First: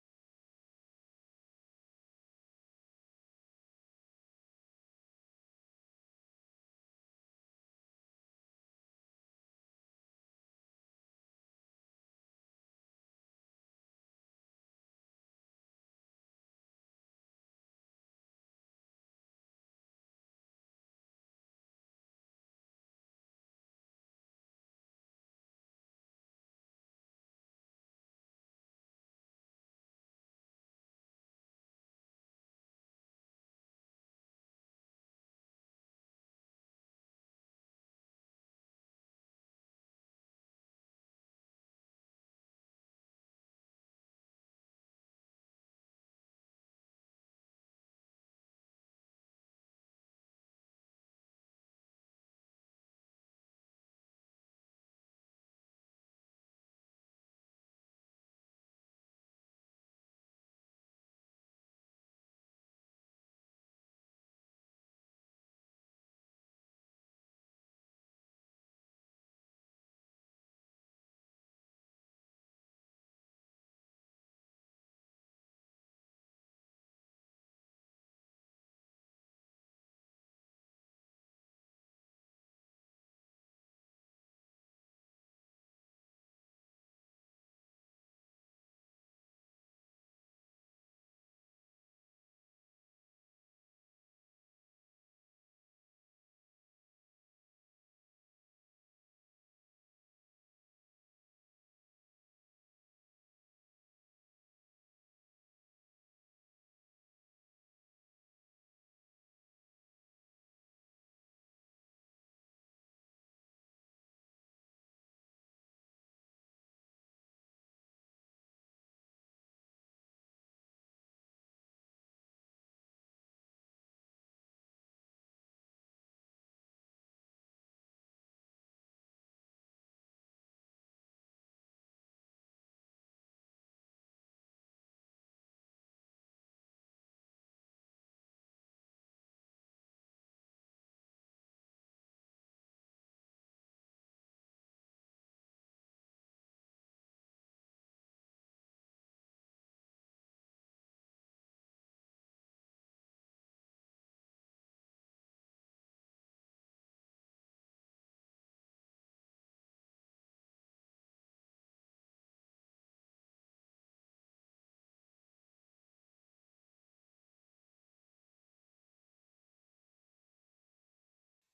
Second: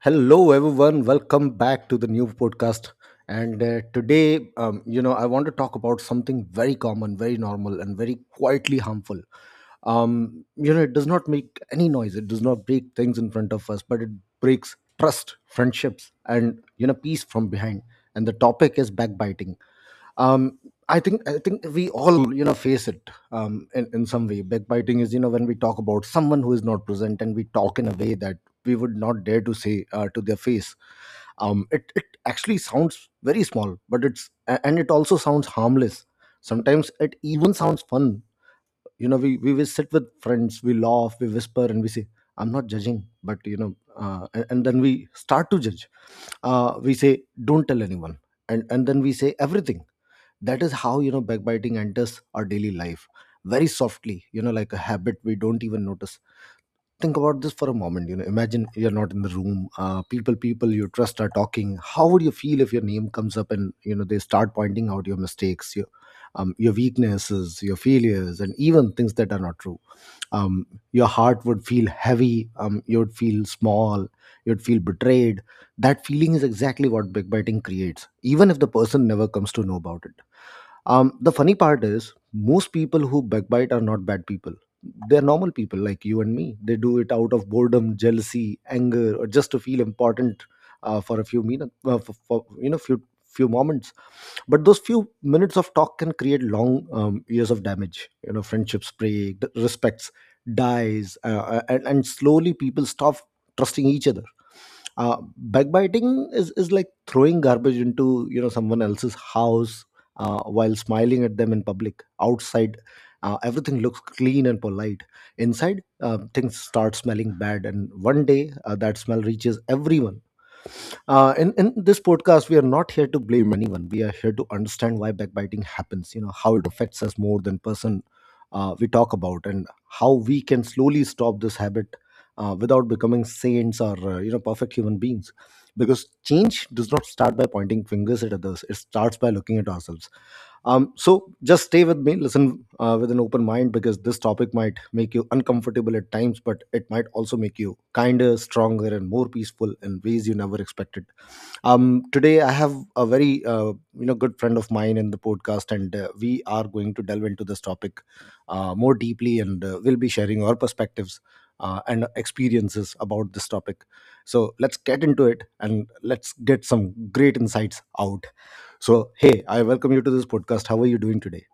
Hello, everyone. Welcome back to the new podcast. And today, I want to talk about something very common, very normal, and very quietly harmful. It does not make any noise, it does not break things in front of us, but it breaks trust, friendships, and, peace from behind. And the topic is backbiting. Um, I think we all face it, in some way. Backbiting is, when we talk about someone who is not present and we talk in a way that we would not dare to say to their face. It actually sounds very small, but it's a- and it also sounds harmless. Sometimes it even sounds fun. You know, we will sit with friends, we laugh, we whisper, and we say, "I'm not judging," but you know and then we start to judge. We say, "Don't tell anyone," and then we say everything. That is how, backbiting enters our daily life, very softly, like a habit we don't even notice. Think about this for a moment. You know, imagine you're not in the room. People you trust are talking. How would you feel if your name comes up and, they start pointing out your mistakes, your weaknesses, your failures, and even things that are not true? Your heart would feel heavy. You would feel small, you'd feel betrayed. That feeling is exactly what backbiting creates, even if the person never comes to know about it. The funny part is, most people who backbite are not bad people. They're normal people like you and me. They do it out of boredom, jealousy, anger, or just to feel important for a few minutes, for few moments. But those few minutes of talk can create long, years of damage. You know, friendships break, respects dies, and slowly people stop trusting each other. Backbiting is like throwing garbage into, someone else's house, while smiling at them in public. Outside, everything looks clean and polite. Inside, things start smelling bad, and one day that smell reaches everyone. In this podcast, we are not here to blame anyone. We are here to understand why backbiting happens, how it affects us more than person we talk about, and how we can slowly stop this habit without becoming saints or, perfect human beings. Because change does not start by pointing fingers at others, it starts by looking at ourselves. So just stay with me, listen with an open mind, because this topic might make you uncomfortable at times, but it might also make you kinder, stronger, and more peaceful in ways you never expected. Today, I have a very good friend of mine in the podcast, and we are going to delve into this topic more deeply, and we'll be sharing our perspectives and experiences about this topic. So let's get into it, and let's get some great insights out. So, hey, I welcome you to this podcast. How are you doing today?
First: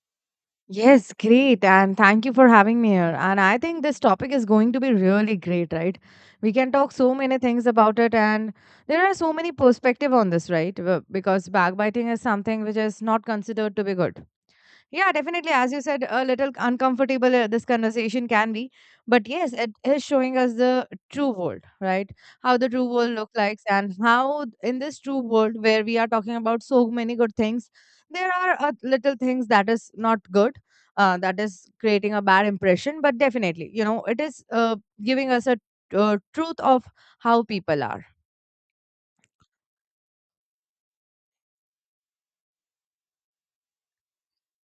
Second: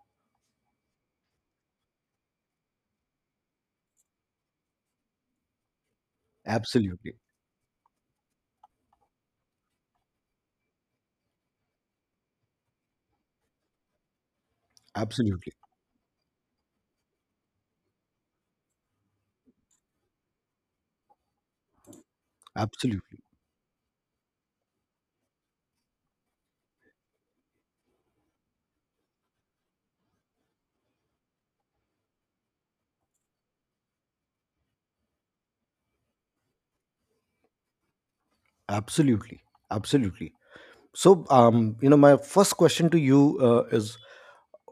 Yes, great. And thank you for having me here. And I think this topic is going to be really great, right? We can talk so Absolutely. many things about it and there are so many perspective on this, right? Because backbiting is something which is not considered to be good. Yeah, definitely. Absolutely. As you said, a little uncomfortable this conversation can be, but yes, it is showing us the true world, right? How the true world Absolutely. looks like, and how in this true world where we are talking about so many good things, there are little things that is not good, that is creating a bad impression. But definitely, you know, it is giving us a truth of how people are. Absolutely. Absolutely. So, my first question to you is,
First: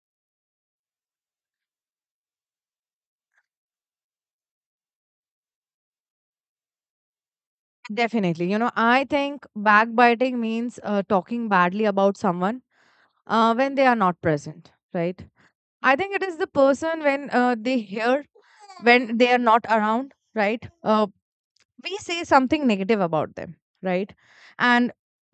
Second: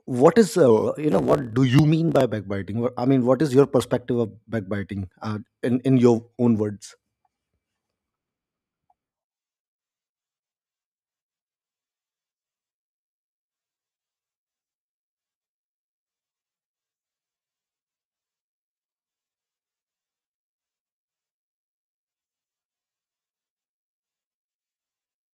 what is, what do you mean by backbiting? I mean, what is your perspective of backbiting, in, your own words? Definitely. You know, I think backbiting means talking badly about someone when they are not present, right? I think it is the person when they hear, when they are not around, right? We say something negative about them, right? And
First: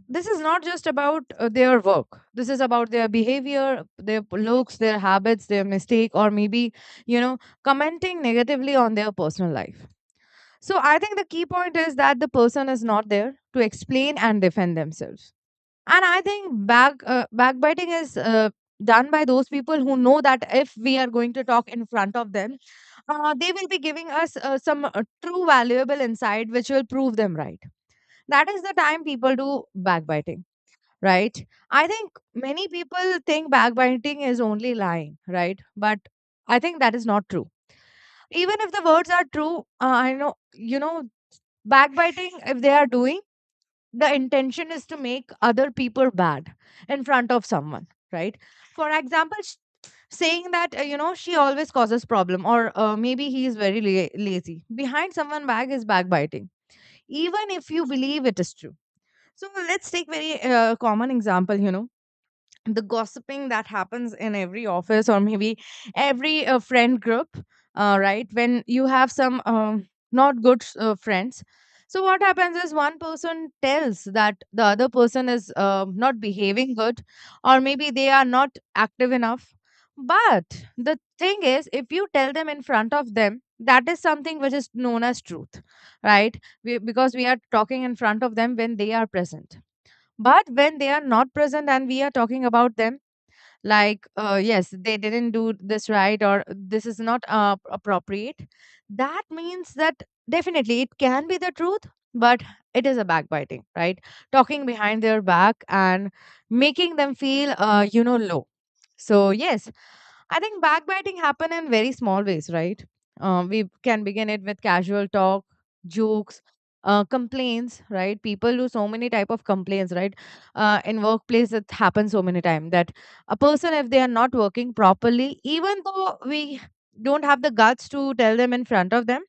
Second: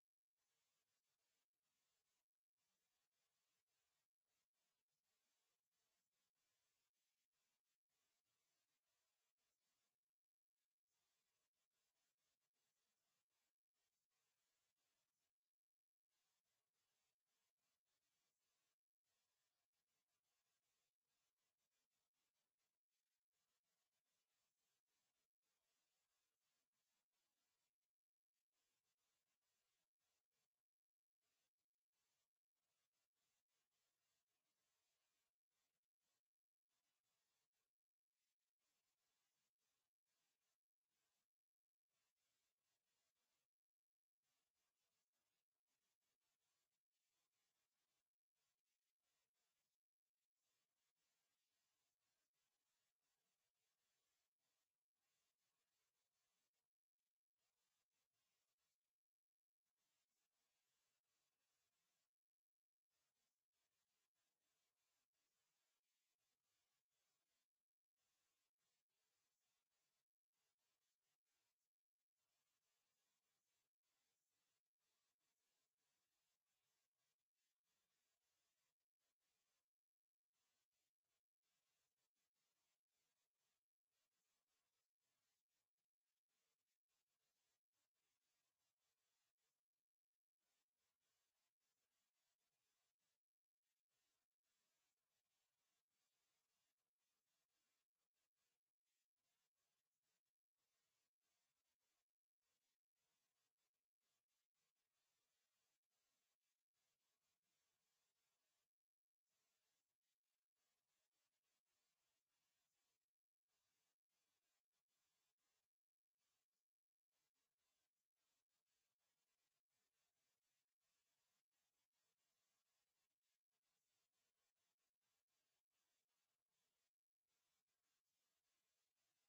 this is not just about their work. This is about their behavior, their looks, their habits, their mistake, or maybe, you know, commenting negatively on their personal life. So I think the key point is that the person is not there to explain and defend themselves. And I think backbiting is done by those people who know that if we are going to talk in front of them, they will be giving us some true valuable insight which will prove them right. That is the time people do backbiting, right? I think many people think backbiting is only lying, right? But I think that is not true even if the words are true. I know. Backbiting, if they are doing, the intention is to make other people bad in front of someone, right? For example, saying that, you know, she always causes problem, or maybe he is very lazy, behind someone back is backbiting, even if you believe it is true. So let's take very common example, you know, the gossiping that happens in every office, or maybe every friend group, right? When you have some not good friends, so what happens is one person tells that the other person is not behaving good or maybe they are not active enough. But the thing is, if you tell them in front of them, that is something which is known as truth, right? Because we are talking in front of them when they are present. But when they are not present and we are talking about them like, yes, they didn't do this right, or this is not appropriate, that means that definitely it can be the truth, but it is a backbiting, right? Talking behind their back and making them feel you know, low. So yes, I think backbiting happen in very small ways, right? We can begin it with casual talk, jokes, complaints, right? People do so many type of complaints, right? In workplace, it happens so many time that a person, if they are not working properly, even though we don't have the guts to tell them in front of them,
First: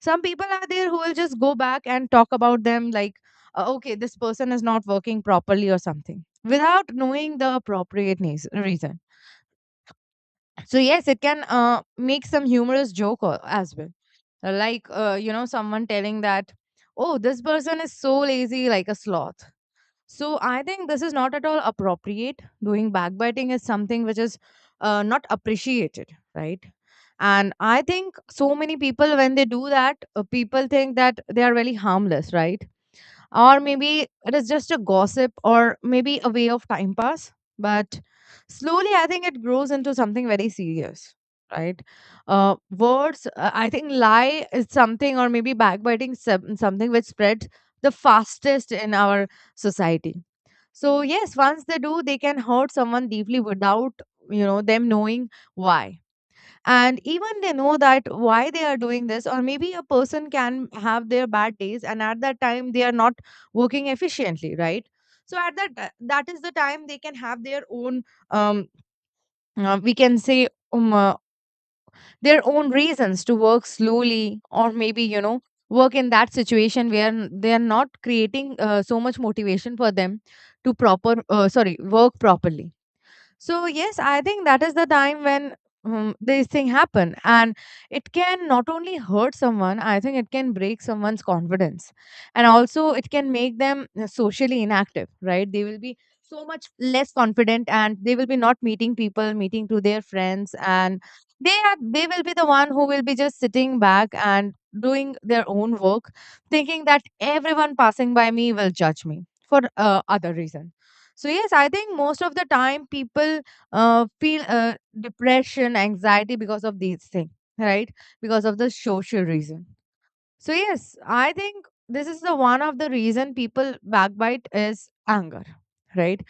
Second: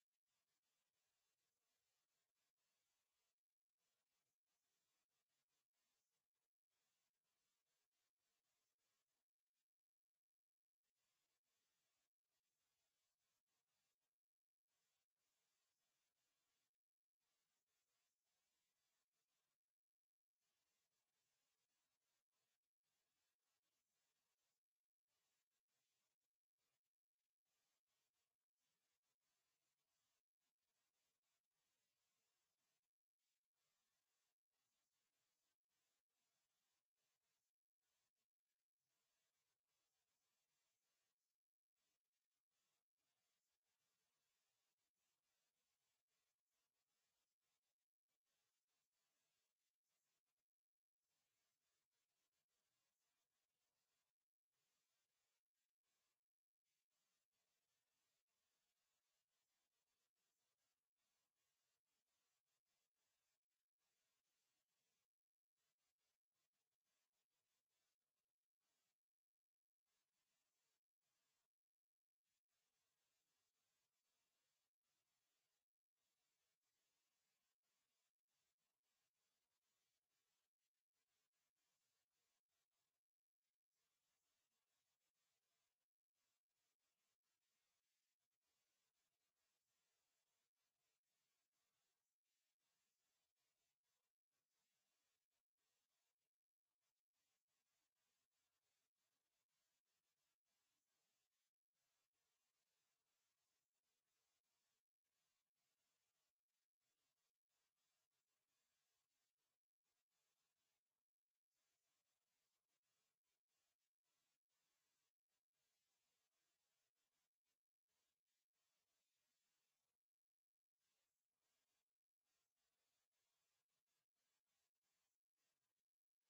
some people are there who will just go back and talk about them like, okay, this person is not working properly, or something, without knowing the appropriate reason. So yes, it can make some humorous joke as well. Like you know, someone telling that, "Oh, this person is so lazy, like a sloth." So I think this is not at all appropriate. Doing backbiting is something which is not appreciated, right? And I think so many people, when they do that, people think that they are really harmless, right? Or maybe it is just a gossip, or maybe a way of time pass. But slowly, I think it grows into something very serious, right? Words I think lie is something, or maybe backbiting something which spreads the fastest in our society. So yes, once they do, they can hurt someone deeply without, you know, them knowing why. And even they know that why they are doing this, or maybe a person can have their bad days, and at that time they are not working efficiently, right? So at that is the time they can have their own um we can say, um, uh, their own reasons to work slowly, or maybe, you know, work in that situation where they are not creating so much motivation for them to proper sorry work properly. So yes, I think that is the time when these things happen, and it can not only hurt someone. I think it can break someone's confidence, and also it can make them socially inactive. Right? They will be so much less confident, and they will be not meeting people, meeting to their friends, and they will be the one who will be just sitting back and doing their own work, thinking that everyone passing by me will judge me for other reasons. So yes, I think most of the time people feel depression, anxiety because of these things, right? Because of the social reason. So yes, I think this is the one of the reason people backbite is anger, right?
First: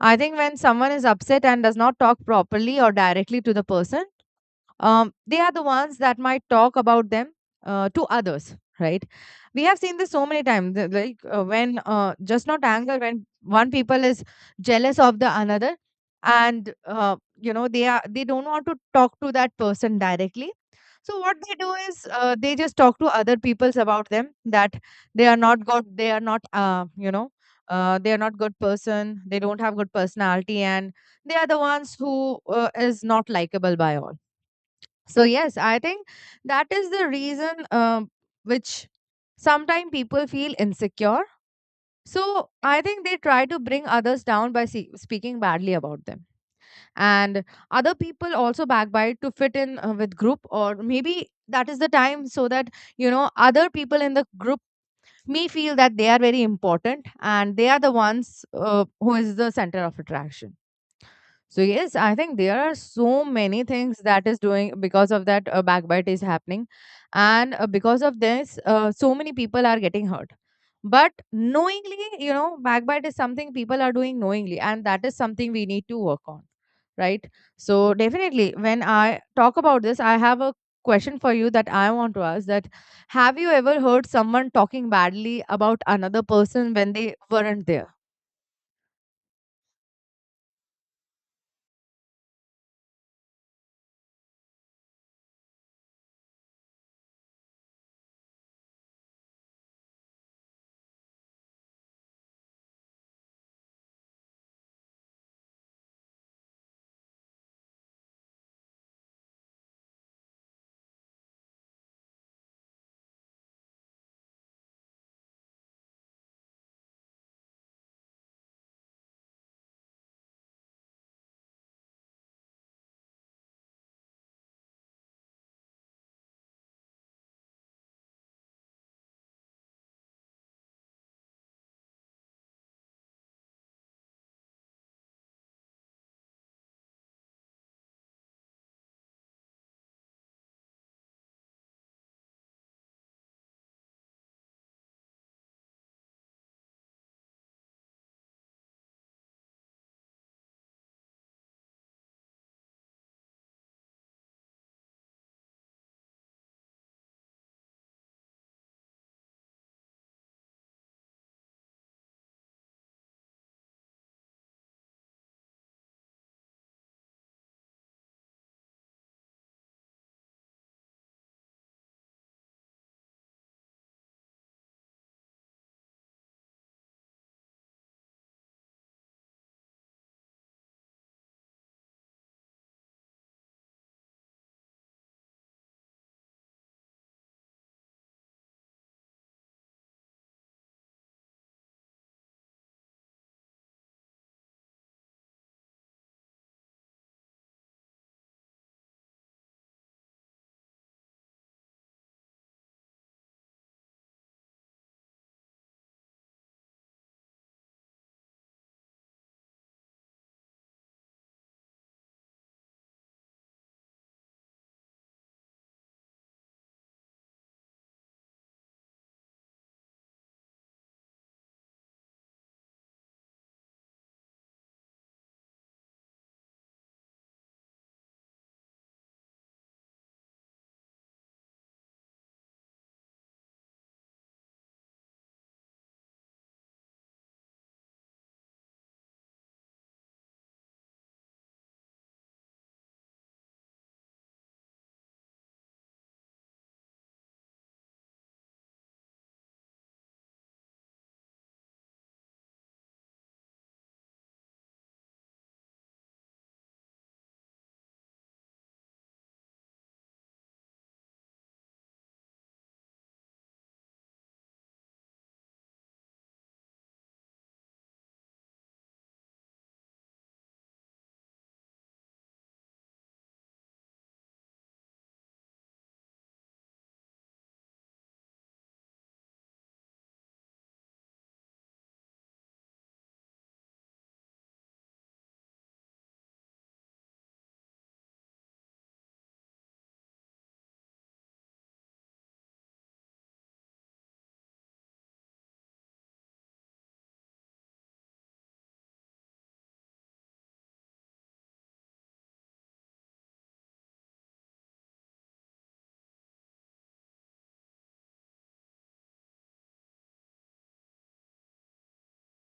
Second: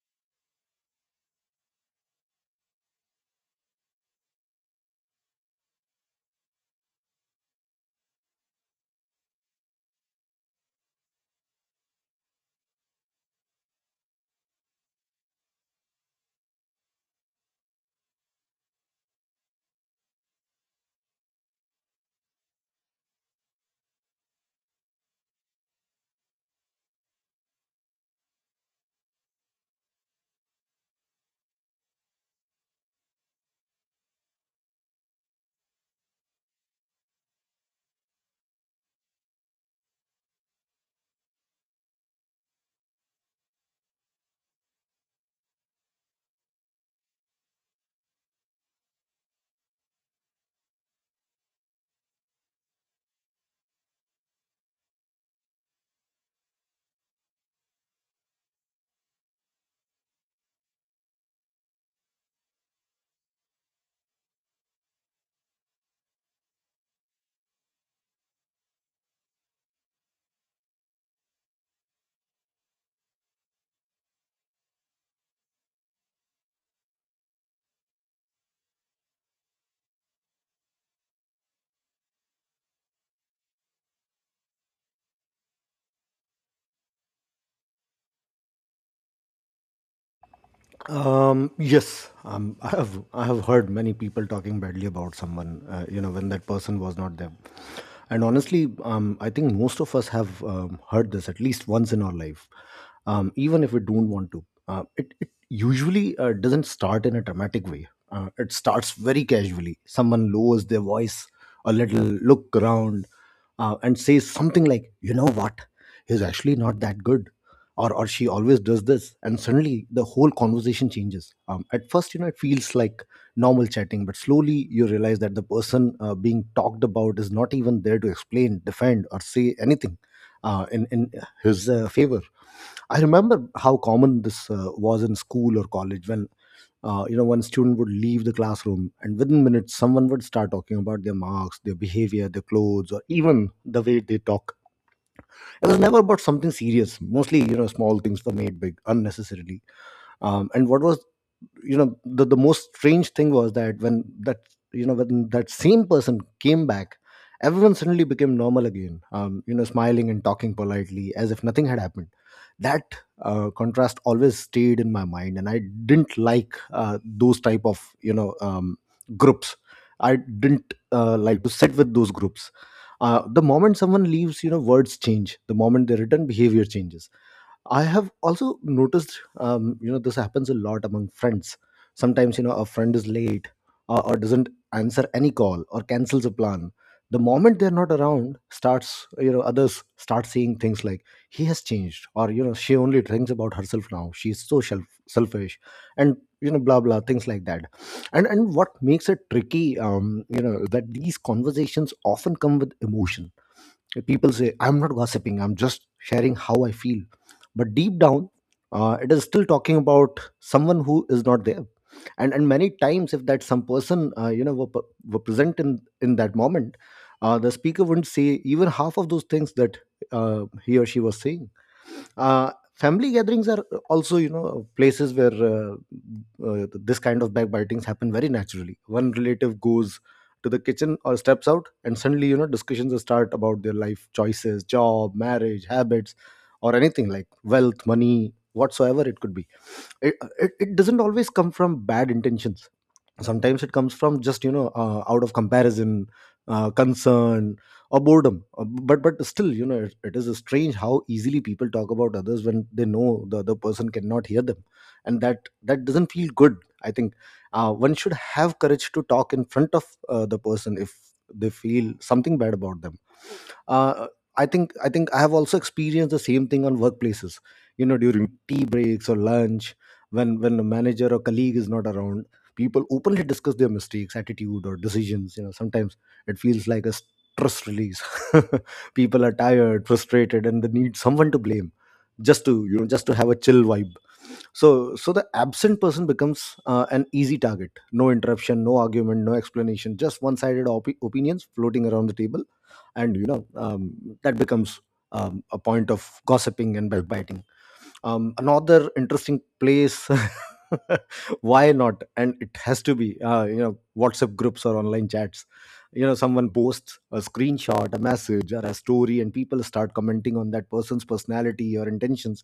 I think when someone is upset and does not talk properly or directly to the person, they are the ones that might talk about them to others, right? We have seen this so many times that, like when just not anger, when one people is jealous of the another, and you know, they don't want to talk to that person directly. So what they do is they just talk to other people's about them that they are not good, they are not, they are not good person, they don't have good personality, and they are the ones who is not likable by all. So yes, I think that is the reason which sometimes people feel insecure. So I think they try to bring others down by speaking badly about them, and other people also backbite to fit in with group, or maybe that is the time so that, you know, other people in the group may feel that they are very important, and they are the ones who is the center of attraction. So yes, I think there are so many things that is doing because of that, backbite is happening, and because of this, so many people are getting hurt. But knowingly, you know, backbite is something people are doing knowingly, and that is something we need to work on, right? So definitely, when I talk about this, I have a question for you that I want to ask: that, have you ever heard someone talking badly about another person when they weren't there? Yes, I have heard many people talking badly about someone, when that person was not them. And honestly, I think most of us have heard this at least once in our life, even if we don't want to. It usually doesn't start in a dramatic way. It starts very casually. Someone lowers their voice a little, look around, and says something like, "You know what? He's actually not that good," or "she always does this," and suddenly the whole conversation changes. At first, you know, it feels like normal chatting, but slowly you realize that the person being talked about is not even there to explain, defend, or say anything in his favor. I remember how common this was in school or college, when one student would leave the classroom, and within minutes, someone would start talking about their marks, their behavior, their clothes, or even the way they talk. It was never about something serious. Mostly, you know, small things were made big unnecessarily. And what was, the most strange thing was that when that same person came back, everyone suddenly became normal again, you know, smiling and talking politely, as if nothing had happened. That contrast always stayed in my mind, and I didn't like those type of, groups. I didn't like to sit with those groups. The moment someone leaves, you know, words change. The moment they return, behavior changes. I have also noticed, this happens a lot among friends. Sometimes, you know, a friend is late, or doesn't answer any call, or cancels a plan. The moment they're not around, starts, others start seeing things like, "He has changed," or, you know, "She only thinks about herself now. She's so selfish," and, blah, blah, things like that. And what makes it tricky, that these conversations often come with emotion. People say, "I'm not gossiping, I'm just sharing how I feel," but deep down, it is still talking about someone who is not there. And many times, if that some person, were, were present in that moment, the speaker wouldn't say even half of those things that he or she was saying. Family gatherings are also, you know, places where this kind of backbitings happen very naturally. One relative goes to the kitchen or steps out, and suddenly, you know, discussions start about their life choices, job, marriage, habits, or anything like wealth, money, whatsoever it could be. It doesn't always come from bad intentions. Sometimes it comes from just, out of comparison, concern, or boredom. But still, you know, it is strange how easily people talk about others when they know the other person cannot hear them. And that doesn't feel good. I think one should have courage to talk in front of the person if they feel something bad about them. Uh, i think i think I have also experienced the same thing on workplaces, you know, during tea breaks or lunch, when a manager or colleague is not around, people openly discuss their mistakes, attitude, or decisions. You know, sometimes it feels like a stress release. People are tired, frustrated, and they need someone to blame, just to, just to have a chill vibe. So the absent person becomes an easy target. No interruption, no argument, no explanation, just one sided opinions floating around the table. And, that becomes, a point of gossiping and backbiting. Another interesting place, why not, and it has to be, WhatsApp groups or online chats. You know, someone posts a screenshot, a message, or a story, and people start commenting on that person's personality or intentions.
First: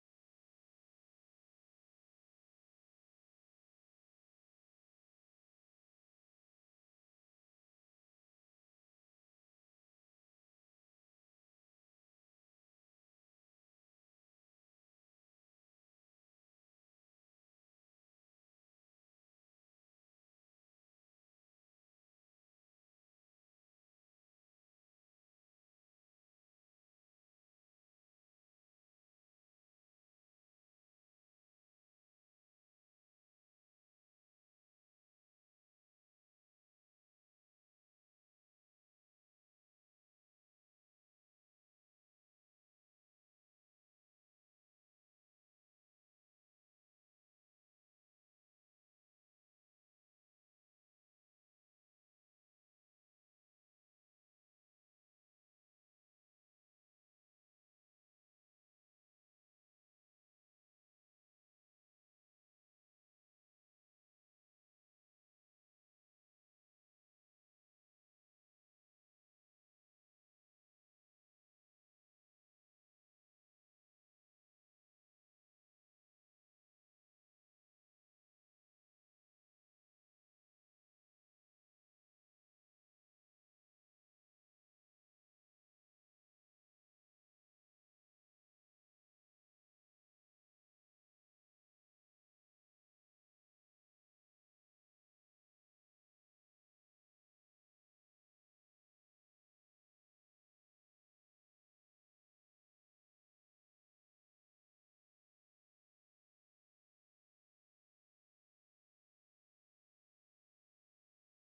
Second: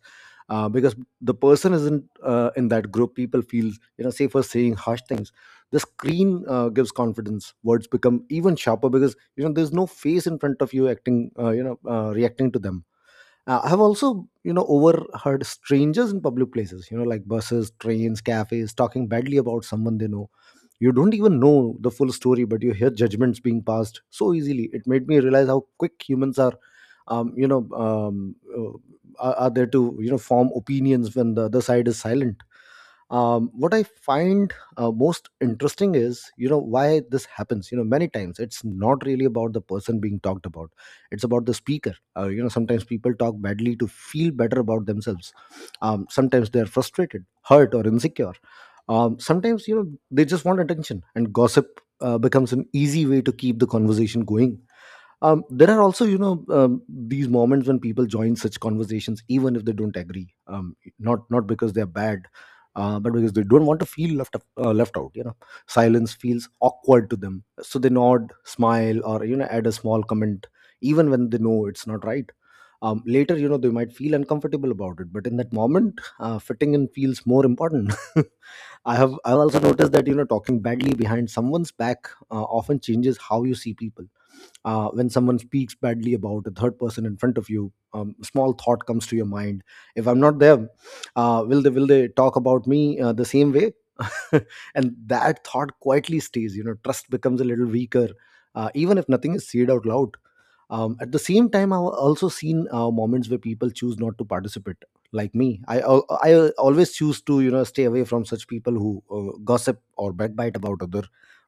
Because the person isn't in that group, people feel, you know, safer saying harsh things. The screen gives confidence, words become even sharper, because, you know, there's no face in front of you acting you know reacting to them. I have also, you know, overheard strangers in public places, you know, like buses, trains, cafes, talking badly about someone they know. You don't even know the full story, but you hear judgments being passed so easily. It made me realize how quick humans are, are there to, form opinions when the other side is silent. Um, what I find most interesting is, you know, why this happens. You know, many times it's not really about the person being talked about, it's about the speaker. You know, sometimes people talk badly to feel better about themselves. Um, sometimes they're frustrated, hurt, or insecure. Um, sometimes, you know, they just want attention, and gossip becomes an easy way to keep the conversation going. Um, there are also, you know, these moments when people join such conversations even if they don't agree, not because they're bad, but because they don't want to feel left out, you know. Silence feels awkward to them, so they nod, smile, or, you know, add a small comment, even when they know it's not right. Later, you know, they might feel uncomfortable about it, but in that moment fitting in feels more important. I have also noticed that, you know, talking badly behind someone's back often changes how you see people. Uh, when someone speaks badly about a third person in front of you, small thought comes to your mind. If I'm not there, will they talk about me the same way? And that thought quietly stays. You know, trust becomes a little weaker, even if nothing is said out loud. Um, at the same time, I've also seen moments where people choose not to participate. Like me, I always choose to, you know, stay away from such people who gossip or backbite about other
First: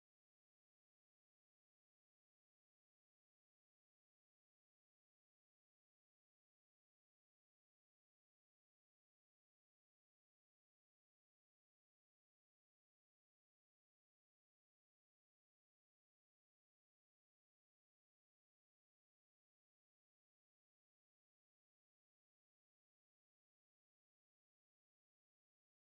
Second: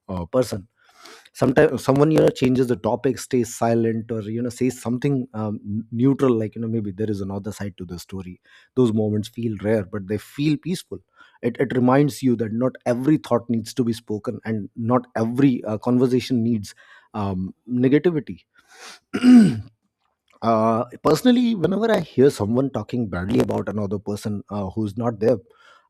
person. Sometimes someone, you know, changes the topic, stays silent, or, you know, says something neutral, like, you know, maybe there is another side to the story. Those moments feel rare, but they feel peaceful. It reminds you that not every thought needs to be spoken, and not every conversation needs negativity. Uh, personally, whenever I hear someone talking badly about another person who's not there,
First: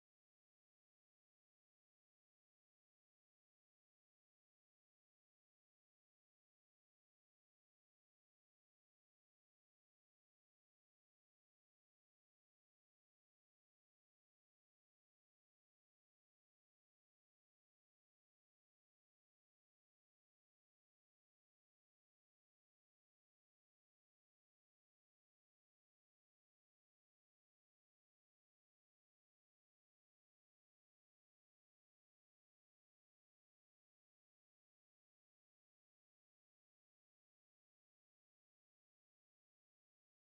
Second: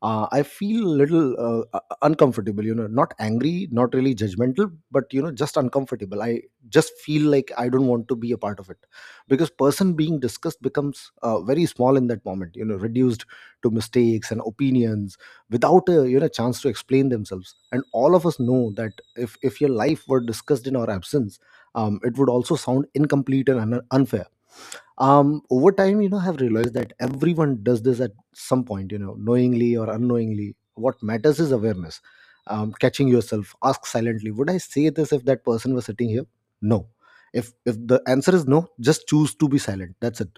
I feel a little uncomfortable. You know, not angry, not really judgmental, but, you know, just uncomfortable. I just feel like I don't want to be a part of it, because person being discussed becomes very small in that moment, you know, reduced to mistakes and opinions without a, you know, chance to explain themselves. And all of us know that if your life were discussed in our absence, it would also sound incomplete and unfair. Um over time, you know, I've realized that everyone does this at some point, you know, knowingly or unknowingly. What matters is awareness, catching yourself, ask silently, would I say this if that person was sitting here? No. If the answer is no, just choose to be silent, that's it.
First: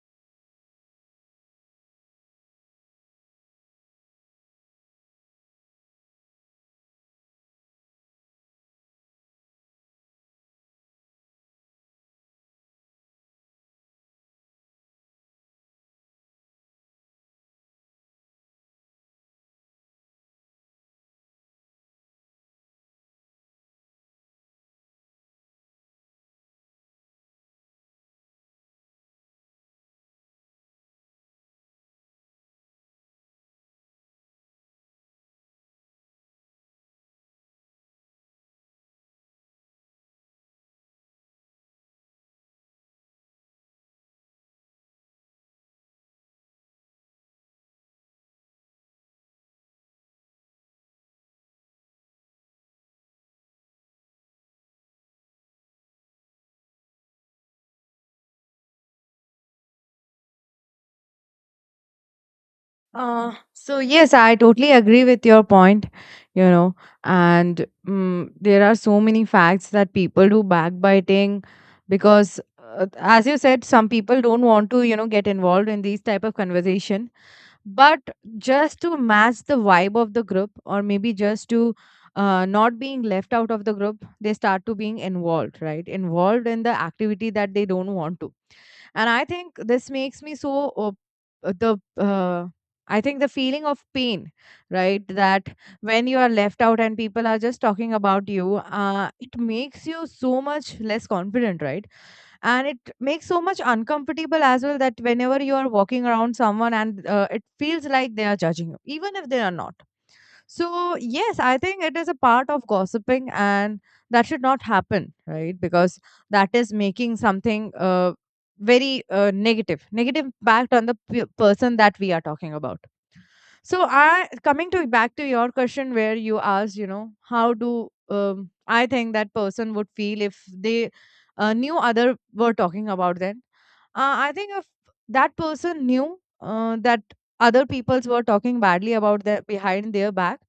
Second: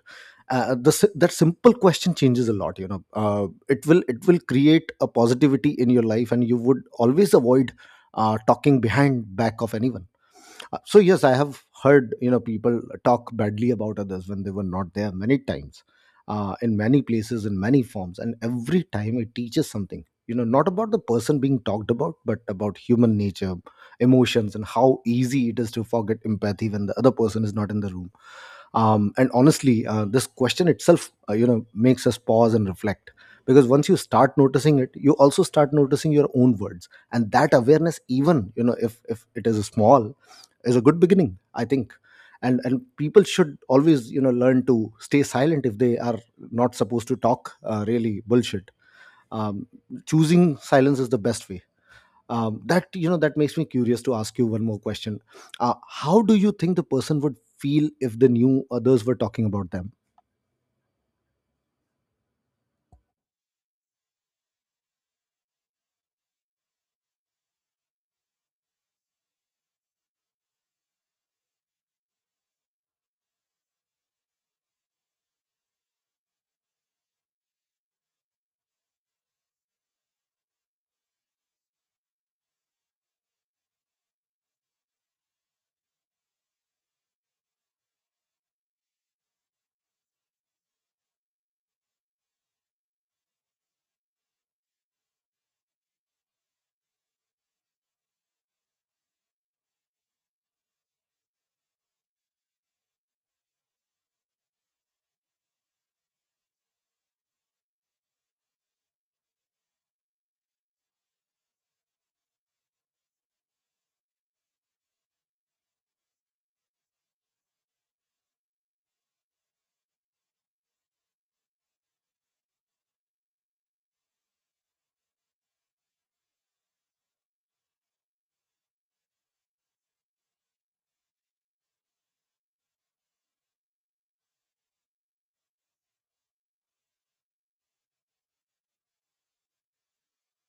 Uh, the, si- that simple question changes a lot, you know. It will create a positivity in your life, and you would always avoid talking behind back of anyone. Uh, So yes, I have heard, you know, people talk badly about others when they were not there many times, in many places, in many forms, and every time it teaches something. You know, not about the person being talked about, but about human nature, emotions, and how easy it is to forget empathy when the other person is not in the room. And honestly, this question itself, you know, makes us pause and reflect, because once you start noticing it, you also start noticing your own words, and that awareness, even, you know, if it is small, is a good beginning, I think. And people should always, you know, learn to stay silent if they are not supposed to talk really bullshit. Um, Choosing silence is the best way. That, you know, that makes me curious to ask you one more question. How do you think the person would feel if they knew others were talking about them? So yes, I totally agree with your point, you know, and there are so many facts that people do backbiting because, as you said, some people don't want to, you know, get involved in these type of conversation, but just to match the vibe of the group, or maybe just to not being left out of the group, they start to being involved, right? Involved in the activity that they don't want to. And I think this makes me so the I think the feeling of pain, right? That when you are left out and people are just talking about you, it makes you so much less confident, right? And it makes so much uncomfortable as well, that whenever you are walking around someone, and it feels like they are judging you, even if they are not. So yes, I think it is a part of gossiping, and that should not happen, right? Because that is making something very negative impact on the person that we are talking about. So I coming to back to your question where you asked, you know, how do I think that person would feel if they knew other were talking about them? I think if that person knew that other peoples were talking badly about their behind their back,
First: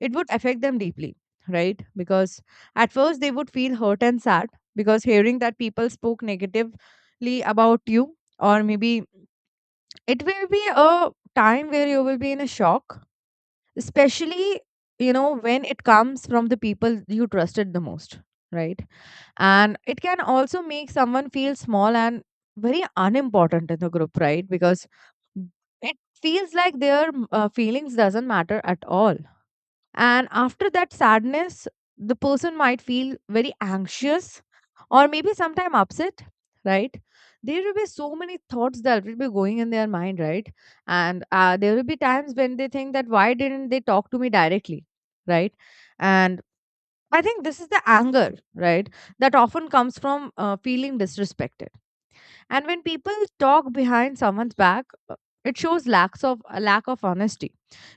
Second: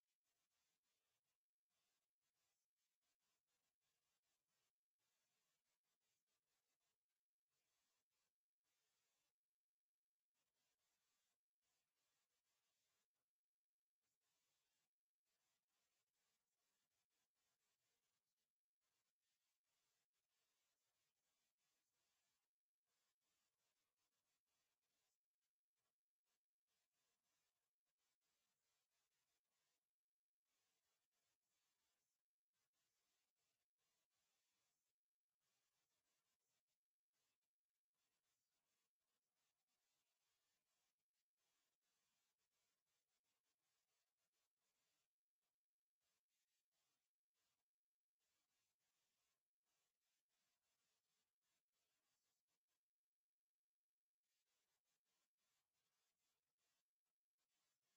it would affect them deeply, right? Because at first they would feel hurt and sad because hearing that people spoke negatively about you, or maybe it will be a time where you will be in a shock, especially you know when it comes from the people you trusted the most, right? And it can also make someone feel small and very unimportant in the group, right? Because it feels like their feelings doesn't matter at all. And after that sadness, the person might feel very anxious or maybe sometime upset, right? There will be so many thoughts that will be going in their mind, right? And there will be times when they think that why didn't they talk to me directly, right? And I think this is the anger, right, that often comes from feeling disrespected. And when people talk behind someone's back, it shows lacks of a lack of honesty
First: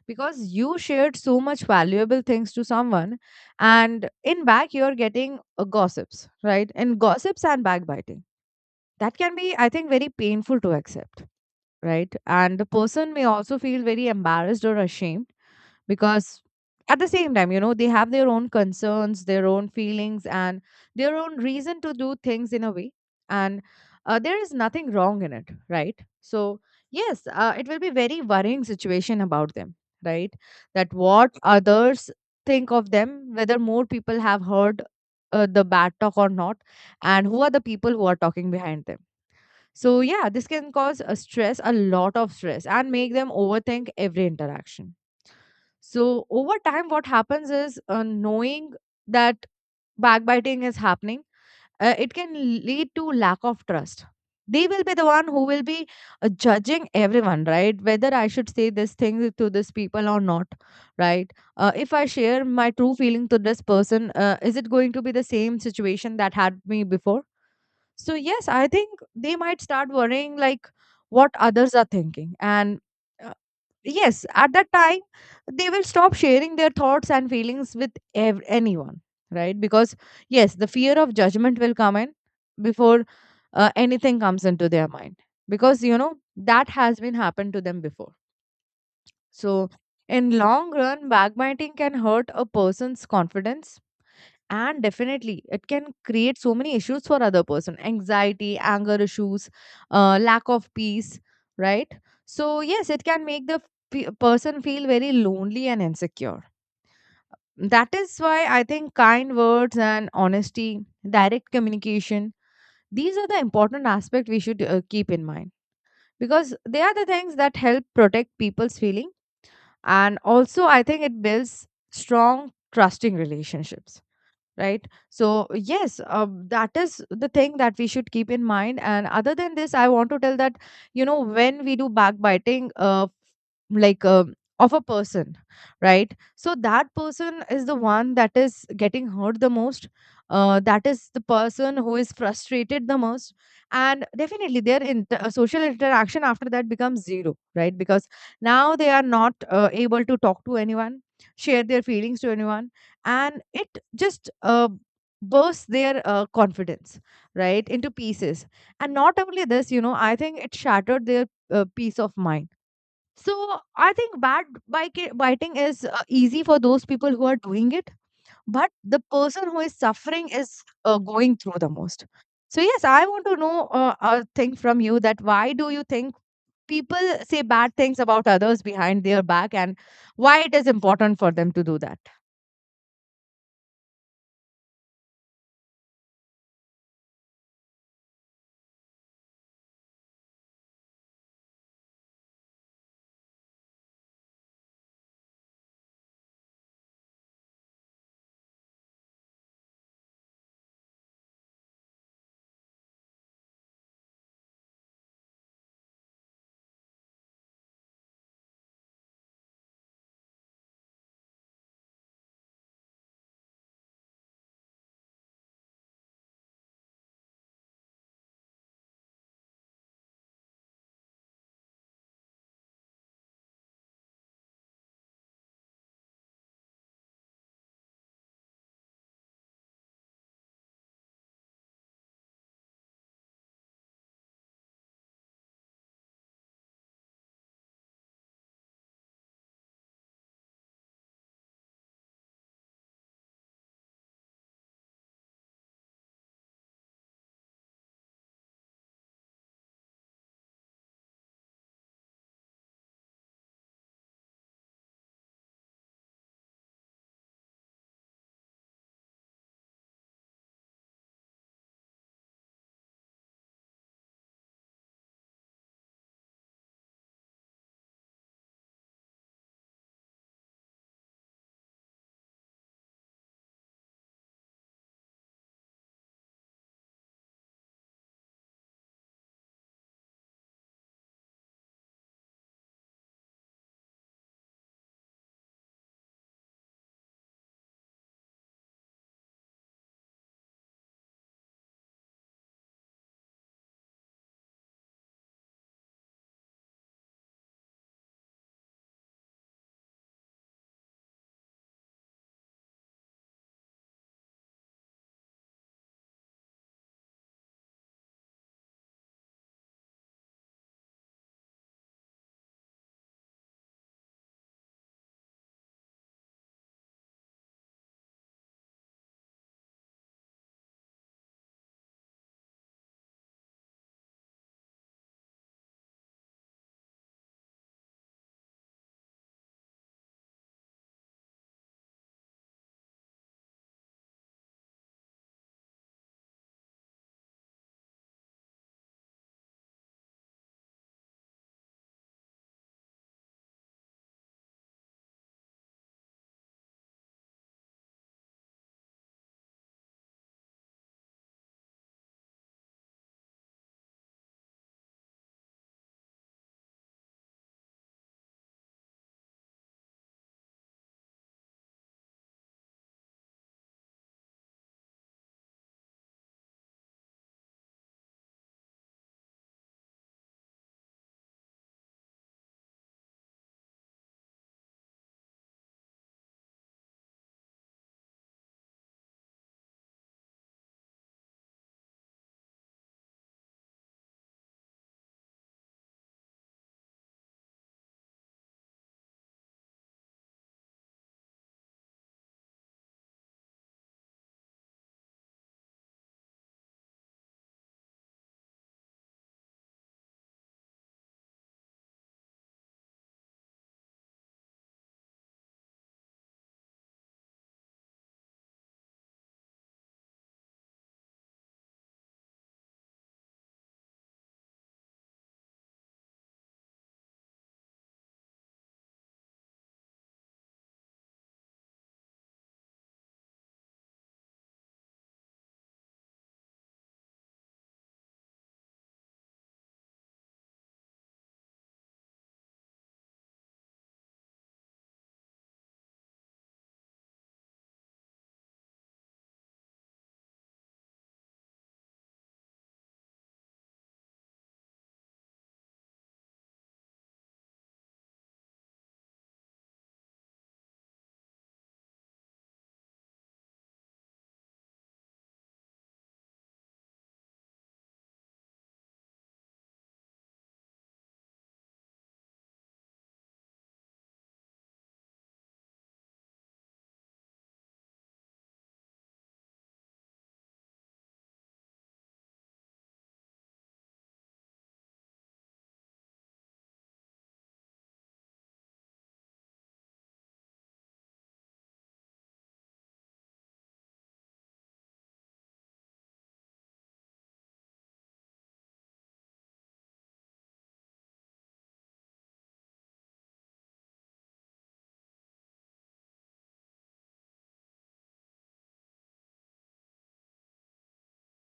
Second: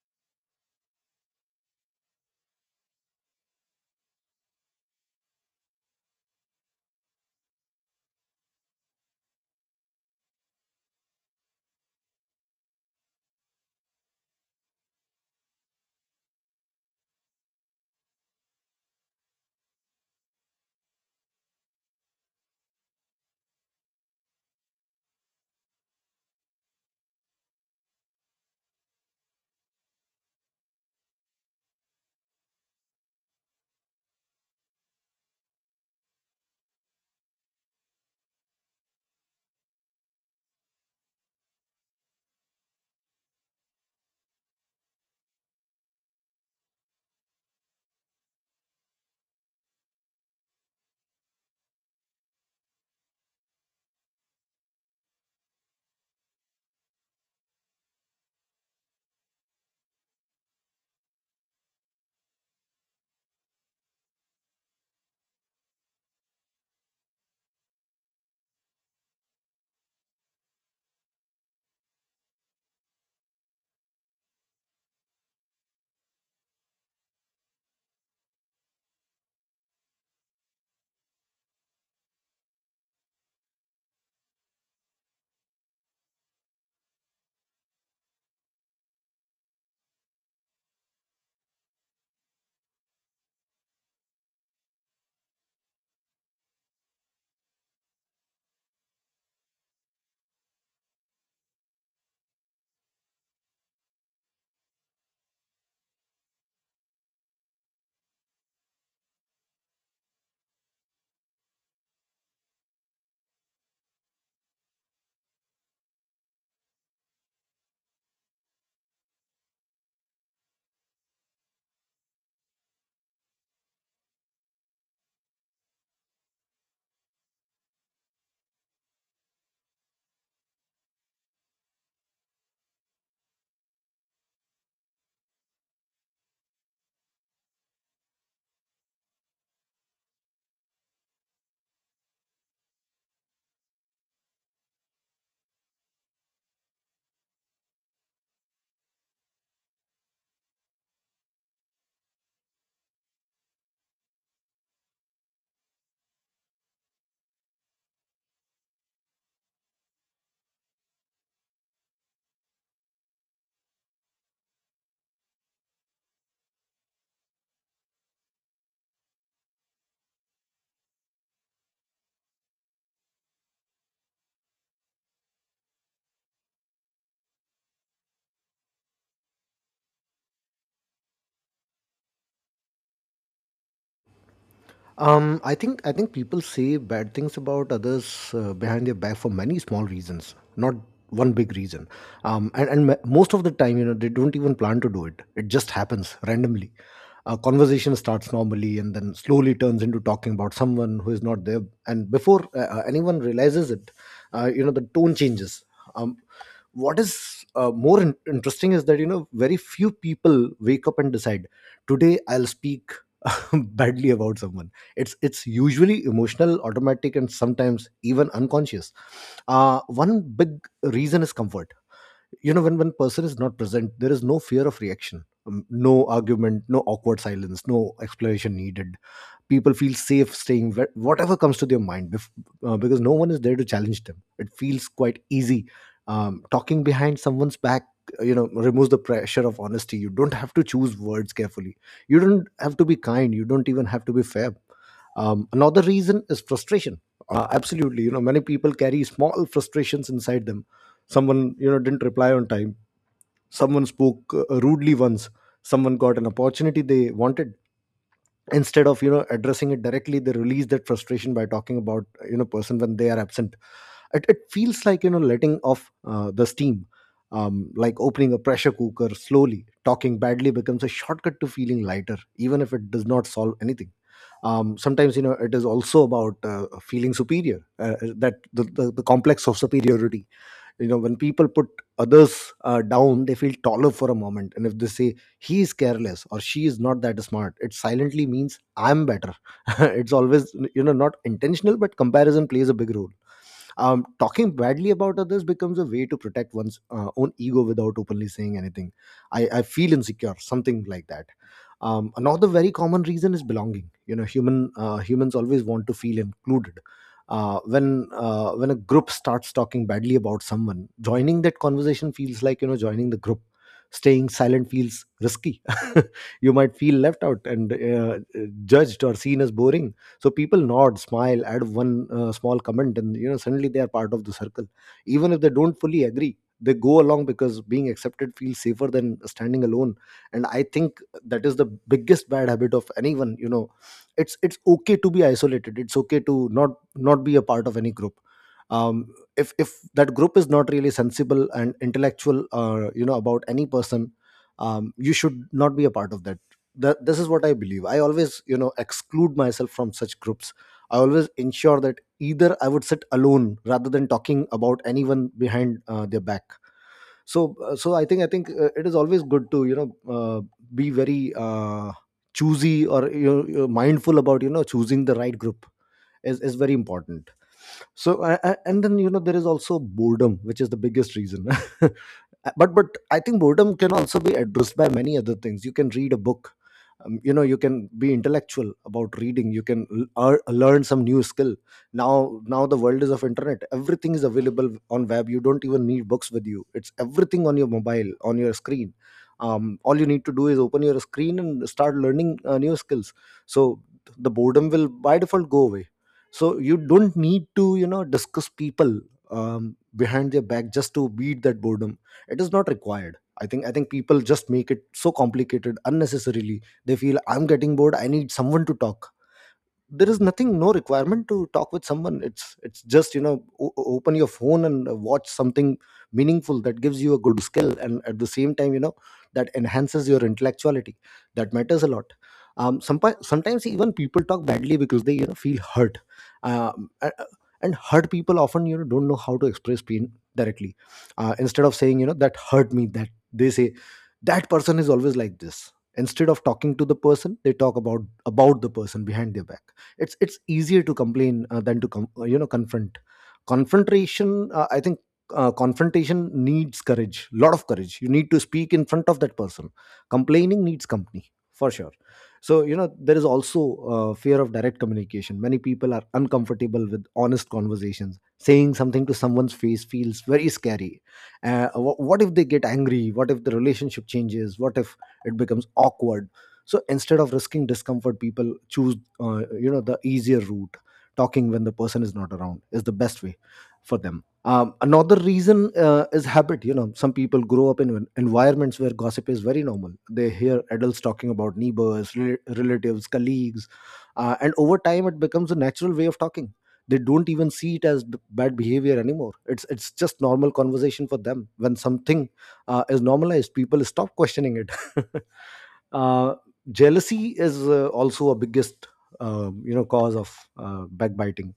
because you shared so much valuable things to someone, and in back you're getting gossips, right? And gossips and backbiting. That can be, I think, very painful to accept, right? And the person may also feel very embarrassed or ashamed because at the same time, you know, they have their own concerns, their own feelings, and their own reason to do things in a way. And there is nothing wrong in it, right? So yes, it will be very worrying situation about them, right? That what others think of them, whether more people have heard the bad talk or not, and who are the people who are talking behind them. So, yeah, this can cause a stress, a lot of stress, and make them overthink every interaction. So, over time, what happens is, knowing that backbiting is happening, it can lead to lack of trust. They will be the one who will be judging everyone, right? Whether I should say this thing to this people or not, right? If I share my true feeling to this person, is it going to be the same situation that had me before? So yes, I think they might start worrying like what others are thinking. And uh, yes, at that time, they will stop sharing their thoughts and feelings with anyone, right? Because yes, the fear of judgment will come in before anything comes into their mind. Because you know that has been happened to them before. So in long run, backbiting can hurt a person's confidence, and definitely it can create so many issues for other person: anxiety, anger issues, lack of peace, right? So yes, it can make the person feel very lonely and insecure. That is why I think kind words and honesty, direct communication, these are the important aspect we should keep in mind, because they are the things that help protect people's feeling, and also I think it builds strong trusting relationships, right? So yes, that is the thing that we should keep in mind. And other than this, I want to tell that you know when we do backbiting, like of a person, right? So that person is the one that is getting hurt the most. That is the person who is frustrated the most. And definitely their social interaction after that becomes zero, right? Because now they are not able to talk to anyone, share their feelings to anyone. And it just bursts their confidence right into pieces. And not only this, you know, I think it shattered their peace of mind. So I think bad bike- biting is easy for those people who are doing it, but the person who is suffering is going through the most. So yes, I want to know a thing from you: that why do you think people say bad things about others behind their back, and why it is important for them to do that? I think people say bad things about others behind their back for many small reasons, not one big reason. And m- most of the time, you know, they don't even plan to do it. It just happens randomly. A conversation starts normally and then slowly turns into talking about someone who is not there. And before anyone realizes it, you know, the tone changes. Um, what is more interesting is that, you know, very few people wake up and decide, today I'll speak badly about someone. It's usually emotional, automatic, and sometimes even unconscious. Uh, one big reason is comfort. You know, when one person is not present, there is no fear of reaction. No argument, no awkward silence, no explanation needed. People feel safe saying whatever comes to their mind, because no one is there to challenge them. It feels quite easy. Um, talking behind someone's back, you know, removes the pressure of honesty. You don't have to choose words carefully, you don't have to be kind, you don't even have to be fair. Um, another reason is frustration. Uh, absolutely, you know, many people carry small frustrations inside them. Someone, you know, didn't reply on time, someone spoke rudely once, someone got an opportunity they wanted. Instead of, you know, addressing it directly, they release that frustration by talking about, you know, person when they are absent. It feels like, you know, letting off the steam, like opening a pressure cooker slowly. Talking badly becomes a shortcut to feeling lighter, even if it does not solve anything. Um, sometimes, you know, it is also about feeling superior, the complex of superiority. You know, when people put others down, they feel taller for a moment, and if they say he is careless or she is not that smart, it silently means I'm better. It's always, you know, not intentional, but comparison plays a big role. Um, talking badly about others becomes a way to protect one's own ego without openly saying anything. I feel insecure, something like that. Another very common reason is belonging. You know, humans always want to feel included. When a group starts talking badly about someone, joining that conversation feels like, you know, joining the group. Staying silent feels risky. You might feel left out and judged or seen as boring. So people nod, smile, add one small comment, and, you know, suddenly they are part of the circle. Even if they don't fully agree, they go along because being accepted feels safer than standing alone. And I think that is the biggest bad habit of anyone, you know. It's okay to be isolated, it's okay to not be a part of any group. Um, if if that group is not really sensible and intellectual, you know, about any person, you should not be a part of that. That this is what I believe. I always, you know, exclude myself from such groups. I always ensure that either I would sit alone rather than talking about anyone behind their back. So, so I think it is always good to, you know, uh, be very uh, choosy, or, you know, mindful about, you know, choosing the right group is very important. So, and then, you know, there is also boredom, which is the biggest reason. But I think boredom can also be addressed by many other things. You can read a book, you know, you can be intellectual about reading, you can learn some new skill. Now the world is of internet, everything is available on web. You don't even need books with you, it's everything on your mobile, on your screen. Um, all you need to do is open your screen and start learning new skills. So the boredom will by default go away. So you don't need to, you know, discuss people behind their back just to beat that boredom. It is not required. I think people just make it so complicated unnecessarily. They feel I'm getting bored, I need someone to talk. There is nothing, no requirement to talk with someone. It's just, you know, open your phone and watch something meaningful that gives you a good skill, and at the same time, you know, that enhances your intellectuality. That matters a lot. Sometimes even people talk badly because they, you know, feel hurt. Um, a- and hurt people often, you know, don't know how to express pain directly. Instead of saying, you know, that hurt me, that they say, that person is always like this. Instead of talking to the person, they talk about the person behind their back. It's easier to complain than to you know, confront. Confrontation, I think confrontation needs courage, lot of courage. You need to speak in front of that person. Complaining needs company for sure. So, you know, there is also fear of direct communication. Many people are uncomfortable with honest conversations. Saying something to someone's face feels very scary. What if they get angry, what if the relationship changes, what if it becomes Awkward. So instead of risking discomfort, people choose the easier route. Talking when the person is not around is the best way for them. Another reason is habit. Some people grow up in environments where gossip is very normal. They hear adults talking about neighbors, relatives, colleagues, and over time it becomes a natural way of talking. They don't even see it as bad behavior anymore. It's just normal conversation for them. When something is normalized, people stop questioning it. uh, Jealousy is also a biggest, cause of backbiting,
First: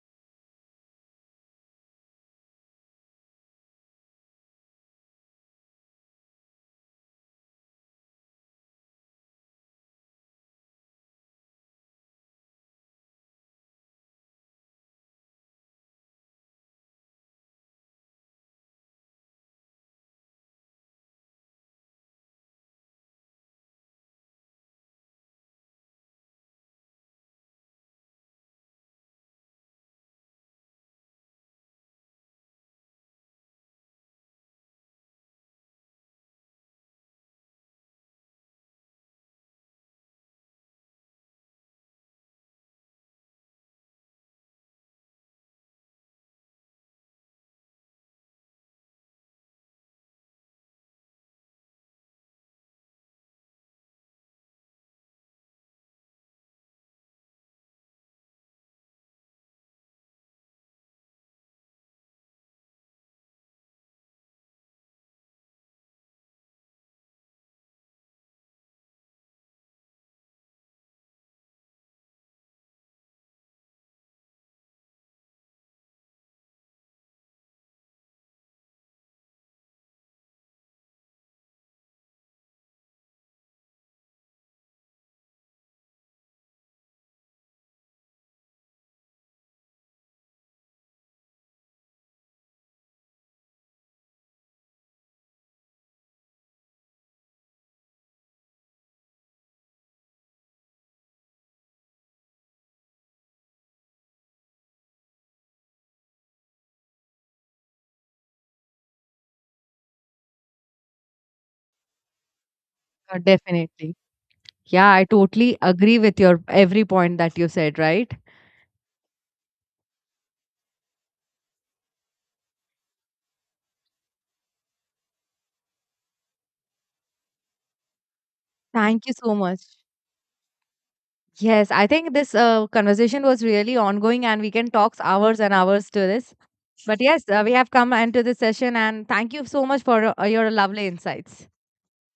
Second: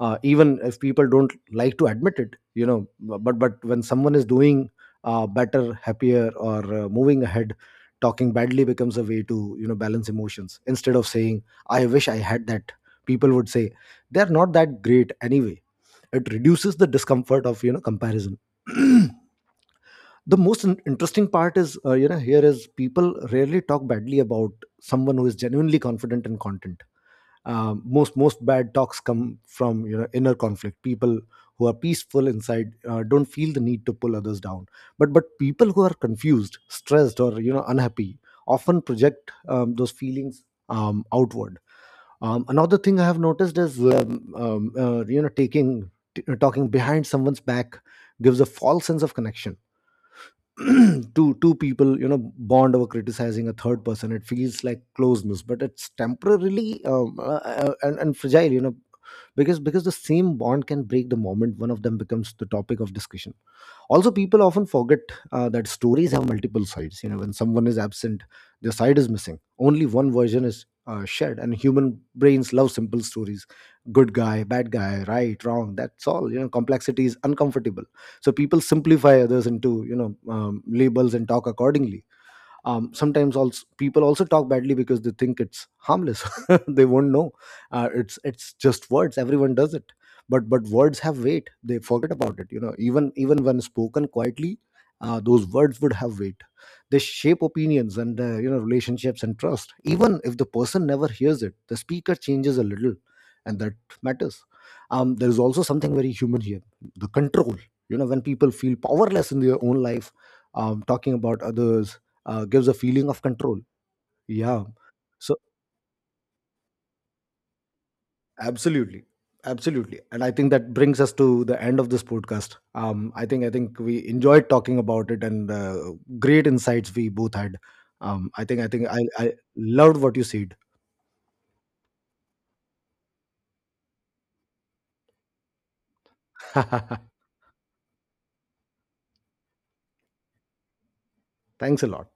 even if people don't like to admit it, but when someone is doing better, happier, or moving ahead, talking badly becomes a way to, balance emotions. Instead of saying, "I wish I had that," people would say, "They're not that great anyway." It reduces the discomfort of, comparison. The most interesting part is, here is people rarely talk badly about someone who is genuinely confident in content. Most bad talks come from, inner conflict. People who are peaceful inside don't feel the need to pull others down, but people who are confused, stressed, or unhappy often project those feelings outward. Another thing I have noticed is taking, talking behind someone's back gives a false sense of connection. Two people, bond over criticizing a third person. It feels like closeness, but it's temporarily and fragile, because the same bond can break the moment one of them becomes the topic of discussion. Also, people often forget that stories have multiple sides. When someone is absent, their side is missing. Only one version is shared, and human brains love simple stories: good guy, bad guy, right, wrong, that's all. Complexity is uncomfortable, so people simplify others into, labels and talk accordingly. Sometimes also people also talk badly because they think it's harmless. They won't know. It's just words, everyone does it. But words have weight, they forget about it, even when spoken quietly, those words would have weight. They shape opinions and, relationships and trust. Even if the person never hears it, the speaker changes a little, and that matters. There is also something very human here: the control. When people feel powerless in their own life, talking about others gives a feeling of control. Definitely. Yeah. Yeah, I So totally agree with your every point that you said, right? absolutely. Absolutely. And I think that brings us to the end of this podcast. I think we enjoyed talking about it, and great insights we both had. Thank you I so much. loved what you said. Yes, I think this conversation was really ongoing and we can talk hours and hours to this. But yes, we have come into this session, and thank you so much for your lovely insights. Thanks a lot.